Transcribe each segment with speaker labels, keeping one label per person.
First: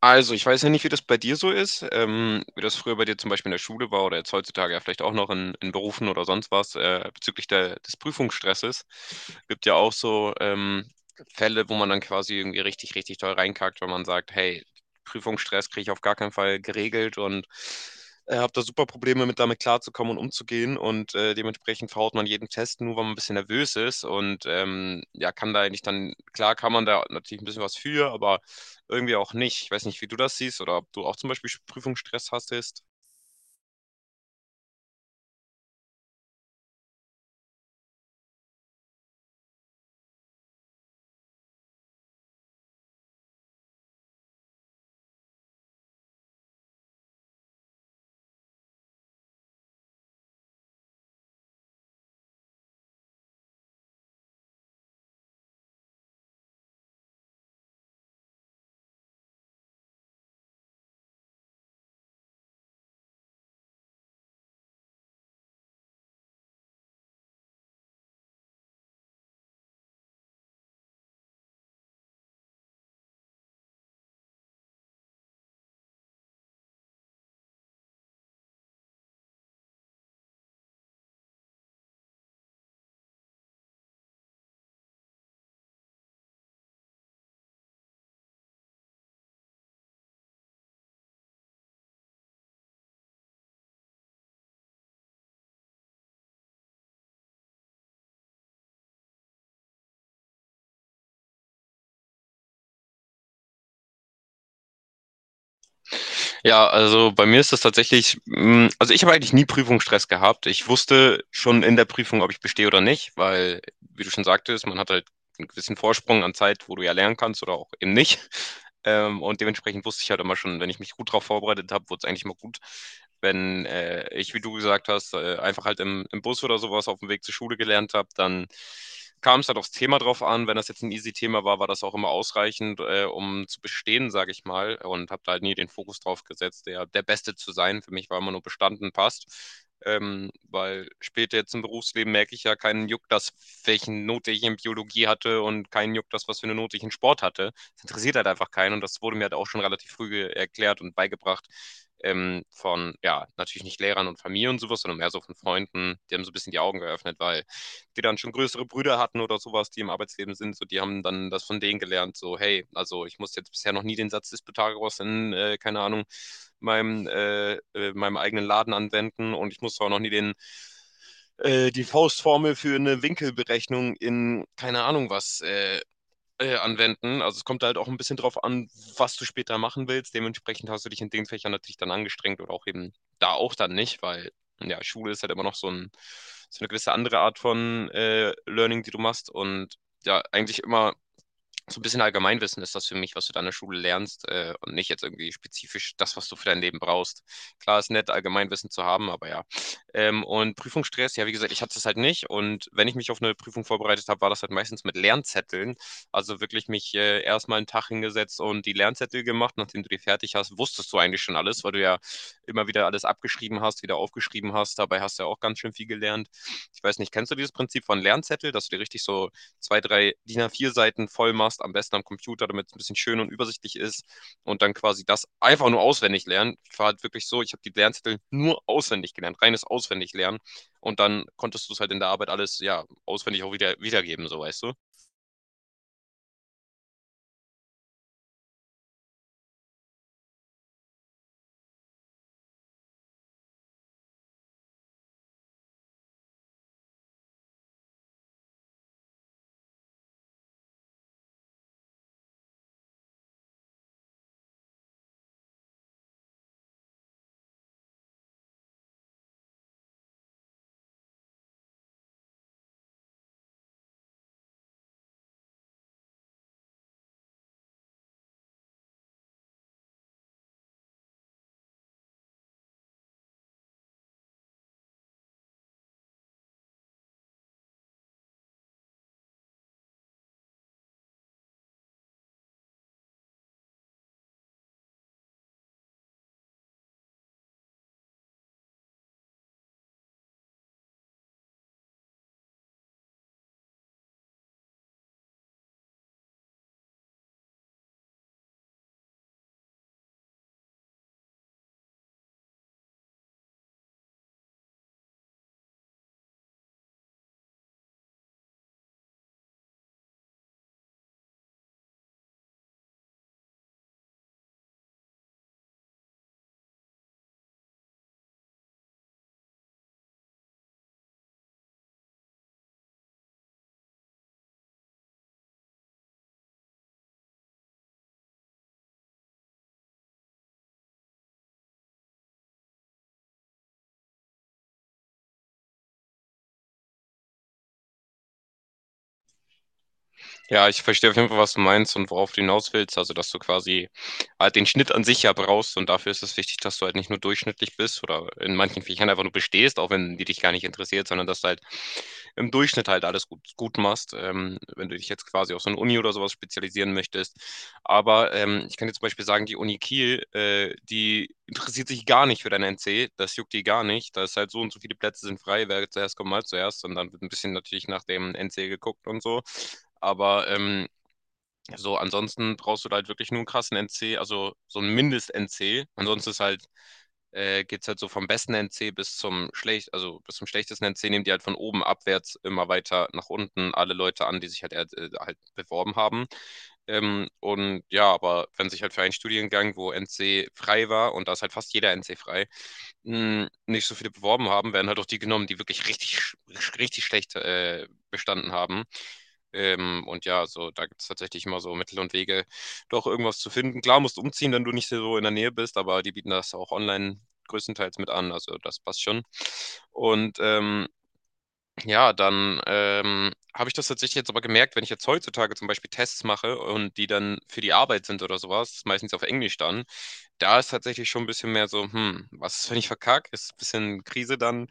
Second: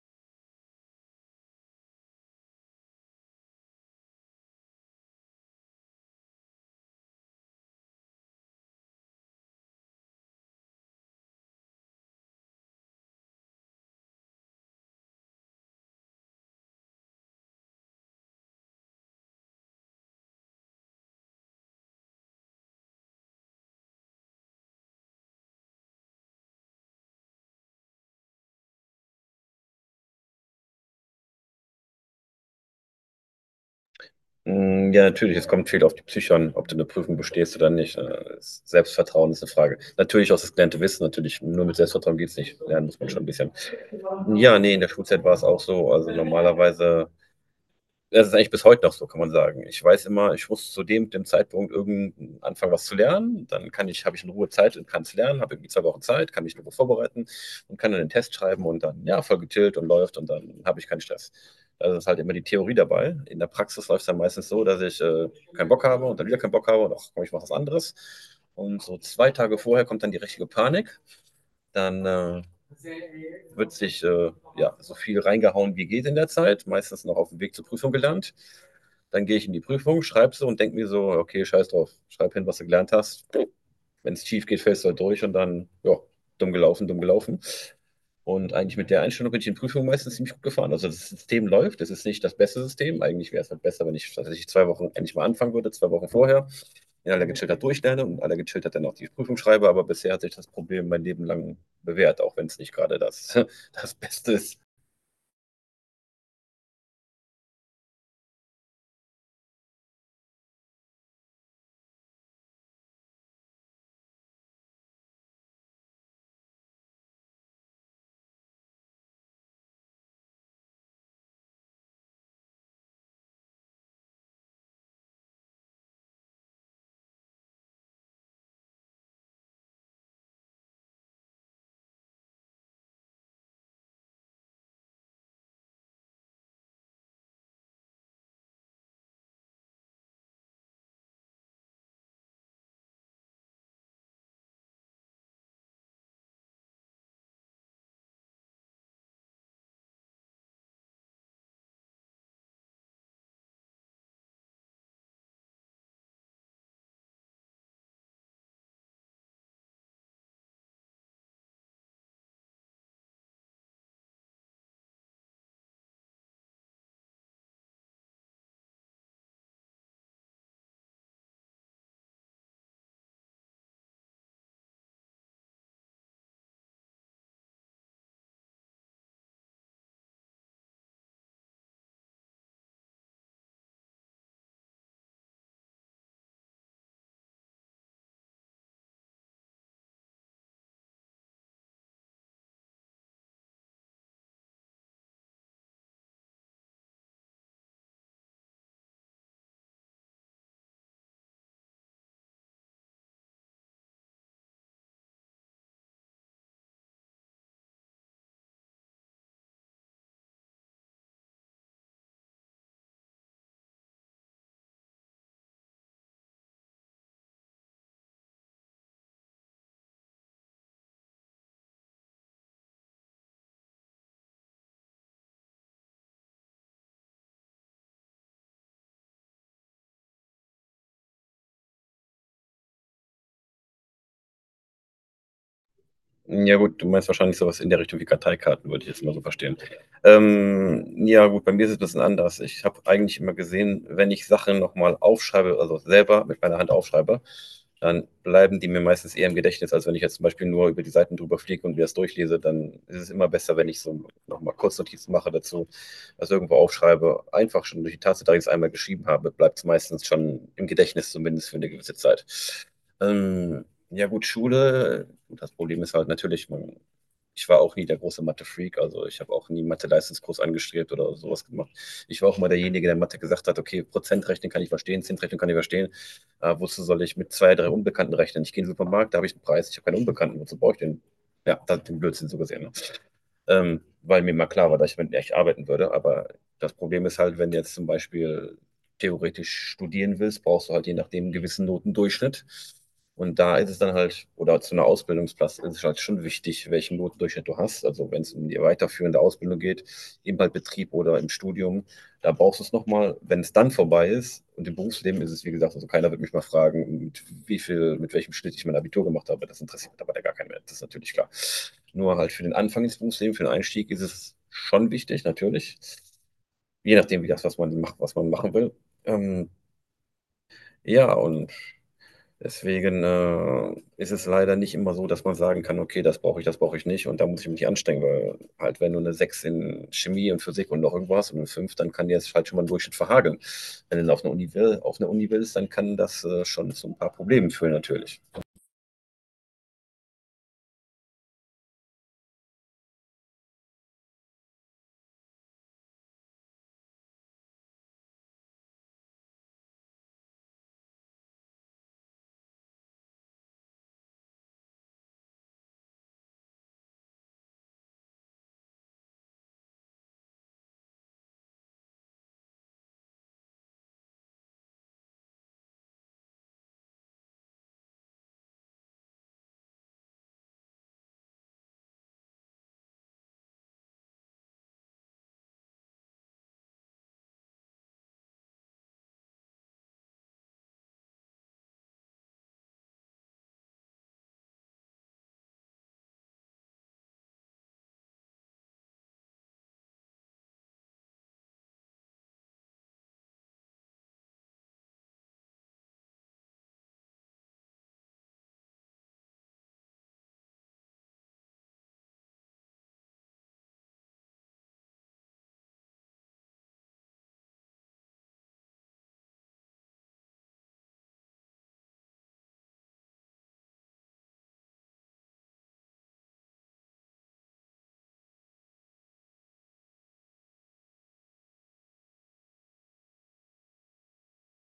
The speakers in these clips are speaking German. Speaker 1: Also, ich weiß ja nicht, wie das bei dir so ist, wie das früher bei dir zum Beispiel in der Schule war oder jetzt heutzutage ja vielleicht auch noch in Berufen oder sonst was, bezüglich der, des Prüfungsstresses. Gibt ja auch so Fälle, wo man dann quasi irgendwie richtig, richtig toll reinkackt, wenn man sagt, hey, Prüfungsstress kriege ich auf gar keinen Fall geregelt und habe da super Probleme mit, damit klarzukommen und umzugehen und dementsprechend verhaut man jeden Test nur, weil man ein bisschen nervös ist und ja, kann da eigentlich dann, klar kann man da natürlich ein bisschen was für, aber irgendwie auch nicht. Ich weiß nicht, wie du das siehst oder ob du auch zum Beispiel Prüfungsstress hattest.
Speaker 2: Mm, ja, natürlich, es kommt viel auf die Psyche an, ob du eine Prüfung bestehst oder nicht. Ne? Das Selbstvertrauen ist eine Frage. Natürlich auch das gelernte Wissen, natürlich. Nur mit Selbstvertrauen geht's nicht. Lernen muss man schon ein bisschen. Ja, nee, in der Schulzeit war es auch so. Also normalerweise das ist eigentlich bis heute noch so, kann man sagen. Ich weiß immer, ich muss zu dem Zeitpunkt irgend anfangen, was zu lernen. Dann kann ich, habe ich in Ruhe Zeit und kann es lernen, habe irgendwie 2 Wochen Zeit, kann mich in Ruhe vorbereiten und kann dann den Test schreiben und dann, ja, voll getillt und läuft und dann habe ich keinen Stress. Da ist halt immer die Theorie dabei. In der Praxis läuft es dann meistens so, dass ich keinen Bock habe und dann wieder keinen Bock habe und ach komm, ich mache was anderes. Und so 2 Tage vorher kommt dann die richtige Panik. Dann Wird sich ja, so viel reingehauen, wie geht in der Zeit. Meistens noch auf dem Weg zur Prüfung gelernt. Dann gehe ich in die Prüfung, schreibe sie und denke mir so, okay, scheiß drauf, schreib hin, was du gelernt hast. Wenn es schief geht, fällst du halt durch und dann, ja, dumm gelaufen, dumm gelaufen. Und eigentlich mit der Einstellung bin ich in Prüfungen meistens ziemlich gut gefahren. Also das System läuft, es ist nicht das beste System. Eigentlich wäre es halt besser, wenn ich tatsächlich 2 Wochen endlich mal anfangen würde, 2 Wochen vorher, in aller Gechilltheit durchlerne und in aller Gechilltheit dann auch die Prüfung schreibe. Aber bisher hat sich das Problem mein Leben lang bewährt, auch wenn es nicht gerade das, das Beste ist.
Speaker 1: Ja, also bei mir ist das tatsächlich, also ich habe eigentlich nie Prüfungsstress gehabt. Ich wusste schon in der Prüfung, ob ich bestehe oder nicht, weil, wie du schon sagtest, man hat halt einen gewissen Vorsprung an Zeit, wo du ja lernen kannst oder auch eben nicht. Und dementsprechend wusste ich halt immer schon, wenn ich mich gut darauf vorbereitet habe, wurde es eigentlich mal gut. Wenn ich, wie du gesagt hast, einfach halt im Bus oder sowas auf dem Weg zur Schule gelernt habe, dann kam es halt aufs Thema drauf an. Wenn das jetzt ein easy Thema war, war das auch immer ausreichend, um zu bestehen, sage ich mal. Und habe da halt nie den Fokus drauf gesetzt, der Beste zu sein. Für mich war immer nur bestanden, passt. Weil später jetzt im Berufsleben merke ich ja keinen Juck, das, welchen Note ich in Biologie hatte und keinen Juck, das, was für eine Note ich in Sport hatte. Das interessiert halt einfach keinen und das wurde mir halt auch schon relativ früh erklärt und beigebracht, von, ja, natürlich nicht Lehrern und Familie und sowas, sondern mehr so von Freunden. Die haben so ein bisschen die Augen geöffnet, weil die dann schon größere Brüder hatten oder sowas, die im Arbeitsleben sind, so die haben dann das von denen gelernt, so hey, also ich musste jetzt bisher noch nie den Satz des Pythagoras in, keine Ahnung, meinem, meinem eigenen Laden anwenden und ich musste auch noch nie den, die Faustformel für eine Winkelberechnung in, keine Ahnung was, anwenden. Also es kommt halt auch ein bisschen drauf an, was du später machen willst. Dementsprechend hast du dich in den Fächern natürlich dann angestrengt oder auch eben da auch dann nicht, weil ja, Schule ist halt immer noch so ein, so eine gewisse andere Art von Learning, die du machst und ja, eigentlich immer so ein bisschen Allgemeinwissen ist das für mich, was du da in der Schule lernst, und nicht jetzt irgendwie spezifisch das, was du für dein Leben brauchst. Klar ist nett, Allgemeinwissen zu haben, aber ja. Und Prüfungsstress, ja, wie gesagt, ich hatte es halt nicht, und wenn ich mich auf eine Prüfung vorbereitet habe, war das halt meistens mit Lernzetteln. Also wirklich mich erstmal einen Tag hingesetzt und die Lernzettel gemacht. Nachdem du die fertig hast, wusstest du eigentlich schon alles, weil du ja immer wieder alles abgeschrieben hast, wieder aufgeschrieben hast. Dabei hast du ja auch ganz schön viel gelernt. Ich weiß nicht, kennst du dieses Prinzip von Lernzettel, dass du dir richtig so zwei, drei DIN A4 seiten voll machst, am besten am Computer, damit es ein bisschen schön und übersichtlich ist und dann quasi das einfach nur auswendig lernen. Ich war halt wirklich so, ich habe die Lernzettel nur auswendig gelernt, reines Auswendiglernen, und dann konntest du es halt in der Arbeit alles ja auswendig auch wieder wiedergeben, so weißt du.
Speaker 2: Ja gut, du meinst wahrscheinlich sowas in der Richtung wie Karteikarten, würde ich jetzt mal so verstehen. Ja gut, bei mir ist es ein bisschen anders. Ich habe eigentlich immer gesehen, wenn ich Sachen nochmal aufschreibe, also selber mit meiner Hand aufschreibe, dann bleiben die mir meistens eher im Gedächtnis, als wenn ich jetzt zum Beispiel nur über die Seiten drüber fliege und mir das durchlese. Dann ist es immer besser, wenn ich so nochmal mal Kurznotizen mache dazu, das irgendwo aufschreibe. Einfach schon durch die Tatsache, dass ich's einmal geschrieben habe, bleibt es meistens schon im Gedächtnis, zumindest für eine gewisse Zeit. Ähm, ja gut, Schule, das Problem ist halt natürlich, man, ich war auch nie der große Mathe-Freak, also ich habe auch nie Mathe-Leistungskurs angestrebt oder sowas gemacht. Ich war auch mal derjenige, der in Mathe gesagt hat, okay, Prozentrechnen kann ich verstehen, Zinsrechnen kann ich verstehen, wozu soll ich mit zwei, drei Unbekannten rechnen? Ich gehe in den Supermarkt, da habe ich einen Preis, ich habe keinen Unbekannten, wozu brauche ich den? Ja, das ist den Blödsinn so gesehen, weil mir mal klar war, dass ich damit echt arbeiten würde. Aber das Problem ist halt, wenn du jetzt zum Beispiel theoretisch studieren willst, brauchst du halt je nachdem einen gewissen Notendurchschnitt. Und da ist es dann halt, oder zu einer Ausbildungsplatz ist es halt schon wichtig, welchen Notendurchschnitt du hast. Also wenn es um die weiterführende Ausbildung geht, im halt Betrieb oder im Studium, da brauchst du es nochmal, wenn es dann vorbei ist. Und im Berufsleben ist es, wie gesagt, also keiner wird mich mal fragen, mit wie viel, mit welchem Schnitt ich mein Abitur gemacht habe. Das interessiert mittlerweile gar keinen mehr. Das ist natürlich klar. Nur halt für den Anfang ins Berufsleben, für den Einstieg ist es schon wichtig, natürlich. Je nachdem, wie das, was man macht, was man machen will. Ähm, ja, und deswegen ist es leider nicht immer so, dass man sagen kann, okay, das brauche ich nicht und da muss ich mich nicht anstrengen, weil halt wenn du eine 6 in Chemie und Physik und noch irgendwo hast und eine 5, dann kann dir das halt schon mal einen Durchschnitt verhageln. Wenn du auf eine Uni, will, auf eine Uni willst, dann kann das schon zu ein paar Problemen führen natürlich.
Speaker 1: Ja, ich verstehe auf jeden Fall, was du meinst und worauf du hinaus willst, also dass du quasi halt den Schnitt an sich ja brauchst und dafür ist es wichtig, dass du halt nicht nur durchschnittlich bist oder in manchen Fächern einfach nur bestehst, auch wenn die dich gar nicht interessiert, sondern dass du halt im Durchschnitt halt alles gut, gut machst, wenn du dich jetzt quasi auf so eine Uni oder sowas spezialisieren möchtest. Aber ich kann dir zum Beispiel sagen, die Uni Kiel, die interessiert sich gar nicht für dein NC, das juckt die gar nicht. Da ist halt so und so viele Plätze sind frei, wer zuerst kommt, mal zuerst. Und dann wird ein bisschen natürlich nach dem NC geguckt und so. Aber so, ansonsten brauchst du da halt wirklich nur einen krassen NC, also so ein Mindest-NC. Ansonsten ist halt geht es halt so vom besten NC bis zum schlecht, also bis zum schlechtesten NC, nehmen die halt von oben abwärts immer weiter nach unten alle Leute an, die sich halt, halt beworben haben. Und ja, aber wenn sich halt für einen Studiengang, wo NC frei war, und da ist halt fast jeder NC frei, nicht so viele beworben haben, werden halt auch die genommen, die wirklich richtig, richtig schlecht bestanden haben. Und ja, so da gibt es tatsächlich immer so Mittel und Wege, doch irgendwas zu finden. Klar, musst umziehen, wenn du nicht so in der Nähe bist, aber die bieten das auch online größtenteils mit an. Also das passt schon. Und ja, dann, habe ich das tatsächlich jetzt aber gemerkt, wenn ich jetzt heutzutage zum Beispiel Tests mache und die dann für die Arbeit sind oder sowas, meistens auf Englisch dann, da ist tatsächlich schon ein bisschen mehr so: „Hm, was ist, wenn ich verkacke?“ Ist ein bisschen Krise dann,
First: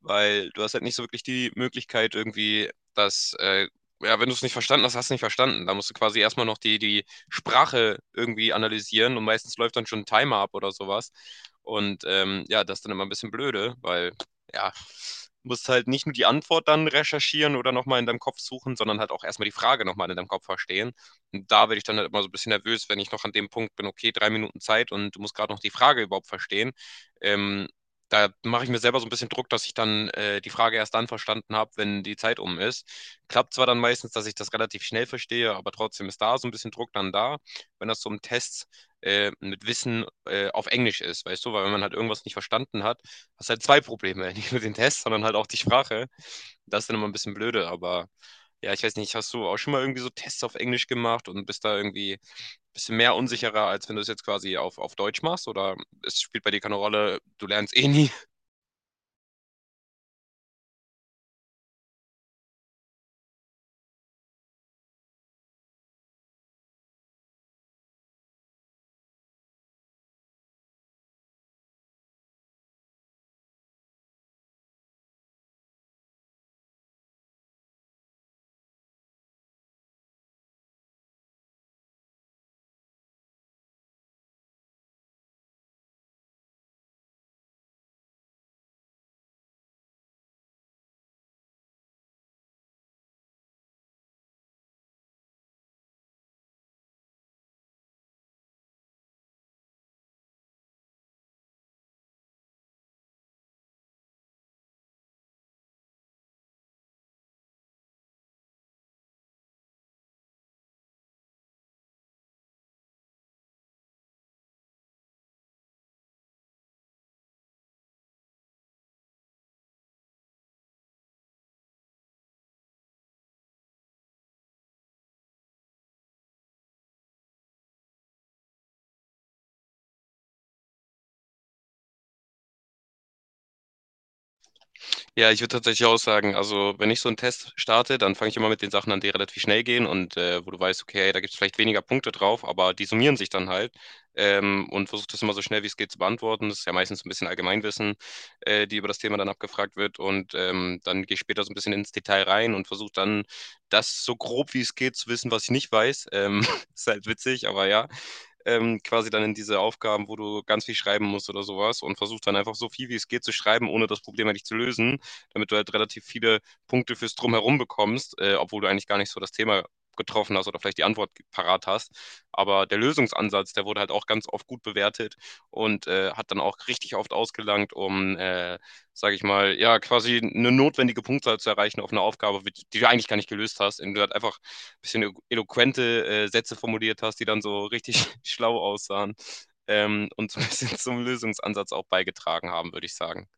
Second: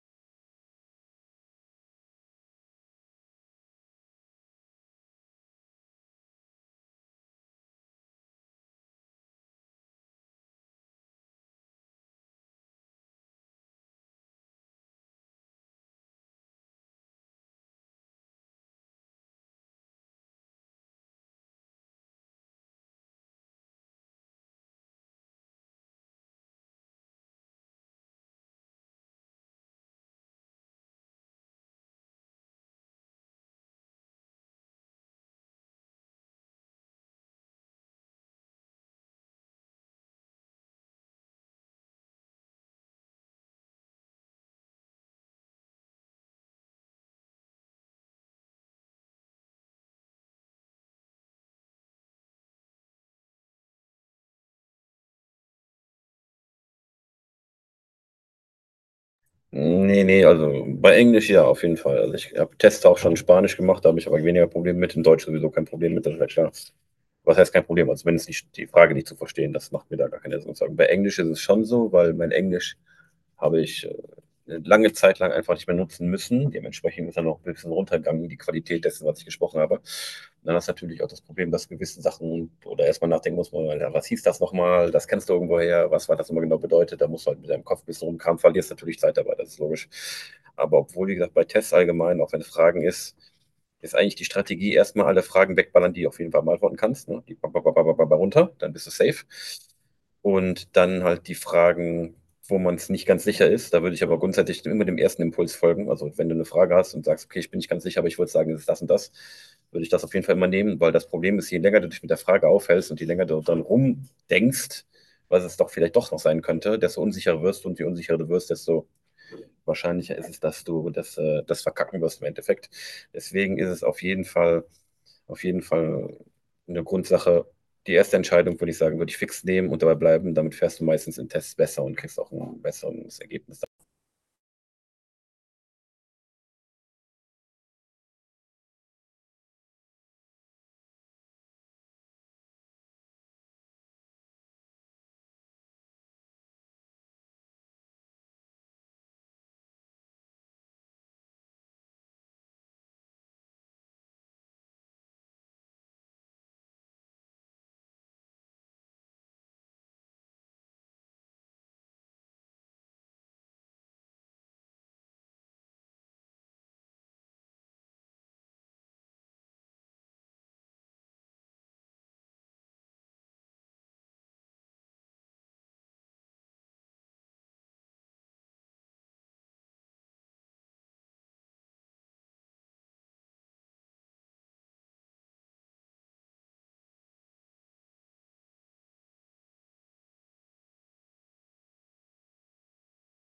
Speaker 1: weil du hast halt nicht so wirklich die Möglichkeit irgendwie, dass, ja, wenn du es nicht verstanden hast, hast du nicht verstanden. Da musst du quasi erst mal noch die Sprache irgendwie analysieren, und meistens läuft dann schon ein Timer ab oder sowas. Und, ja, das ist dann immer ein bisschen blöde, weil ja, musst halt nicht nur die Antwort dann recherchieren oder nochmal in deinem Kopf suchen, sondern halt auch erstmal die Frage nochmal in deinem Kopf verstehen. Und da werde ich dann halt immer so ein bisschen nervös, wenn ich noch an dem Punkt bin, okay, 3 Minuten Zeit und du musst gerade noch die Frage überhaupt verstehen. Ähm, Da mache ich mir selber so ein bisschen Druck, dass ich dann die Frage erst dann verstanden habe, wenn die Zeit um ist. Klappt zwar dann meistens, dass ich das relativ schnell verstehe, aber trotzdem ist da so ein bisschen Druck dann da, wenn das so im Test mit Wissen auf Englisch ist, weißt du, weil wenn man halt irgendwas nicht verstanden hat, hast halt zwei Probleme. Nicht nur den Test, sondern halt auch die Sprache. Das ist dann immer ein bisschen blöde, aber ja, ich weiß nicht, hast du auch schon mal irgendwie so Tests auf Englisch gemacht und bist da irgendwie ein bisschen mehr unsicherer, als wenn du es jetzt quasi auf Deutsch machst? Oder es spielt bei dir keine Rolle, du lernst eh nie.
Speaker 2: Nee, nee, also bei Englisch ja, auf jeden Fall. Also ich habe Tests auch schon in Spanisch gemacht, da habe ich aber weniger Probleme mit. In Deutsch sowieso kein Problem mit, das ist ja klar. Was heißt kein Problem? Also wenn es nicht die Frage nicht zu verstehen, das macht mir da gar keine Sorgen. Bei Englisch ist es schon so, weil mein Englisch habe ich lange Zeit lang einfach nicht mehr nutzen müssen. Dementsprechend ist dann noch ein bisschen runtergegangen, die Qualität dessen, was ich gesprochen habe. Und dann ist natürlich auch das Problem, dass gewisse Sachen oder erstmal nachdenken muss man, ja, was hieß das nochmal, das kennst du irgendwoher, was war das immer genau bedeutet, da musst du halt mit deinem Kopf ein bisschen rumkramen, verlierst natürlich Zeit dabei, das ist logisch. Aber obwohl, wie gesagt, bei Tests allgemein, auch wenn es Fragen ist, ist eigentlich die Strategie erstmal alle Fragen wegballern, die du auf jeden Fall beantworten kannst. Ne? Die runter, dann bist du safe. Und dann halt die Fragen wo man es nicht ganz sicher ist. Da würde ich aber grundsätzlich immer dem ersten Impuls folgen. Also wenn du eine Frage hast und sagst, okay, ich bin nicht ganz sicher, aber ich würde sagen, es ist das und das, würde ich das auf jeden Fall immer nehmen, weil das Problem ist, je länger du dich mit der Frage aufhältst und je länger du dann rumdenkst, was es doch vielleicht doch noch sein könnte, desto unsicherer wirst du und je unsicherer du wirst, desto wahrscheinlicher ist es, dass du das, das verkacken wirst im Endeffekt. Deswegen ist es auf jeden Fall eine Grundsache. Die erste Entscheidung, würde ich sagen, würde ich fix nehmen und dabei bleiben. Damit fährst du meistens in Tests besser und kriegst auch ein besseres Ergebnis.
Speaker 1: Ja, ich würde tatsächlich auch sagen, also wenn ich so einen Test starte, dann fange ich immer mit den Sachen an, die relativ schnell gehen und wo du weißt, okay, hey, da gibt es vielleicht weniger Punkte drauf, aber die summieren sich dann halt, und versuche das immer so schnell wie es geht zu beantworten. Das ist ja meistens so ein bisschen Allgemeinwissen, die über das Thema dann abgefragt wird, und dann gehe ich später so ein bisschen ins Detail rein und versuche dann das so grob wie es geht zu wissen, was ich nicht weiß. Ist halt witzig, aber ja, quasi dann in diese Aufgaben, wo du ganz viel schreiben musst oder sowas und versuchst dann einfach so viel wie es geht zu schreiben, ohne das Problem eigentlich zu lösen, damit du halt relativ viele Punkte fürs Drumherum bekommst, obwohl du eigentlich gar nicht so das Thema getroffen hast oder vielleicht die Antwort parat hast. Aber der Lösungsansatz, der wurde halt auch ganz oft gut bewertet und hat dann auch richtig oft ausgelangt, um, sage ich mal, ja, quasi eine notwendige Punktzahl zu erreichen auf eine Aufgabe, die du eigentlich gar nicht gelöst hast, indem du halt einfach bisschen eloquente Sätze formuliert hast, die dann so richtig schlau aussahen, und so ein bisschen zum Lösungsansatz auch beigetragen haben, würde ich sagen.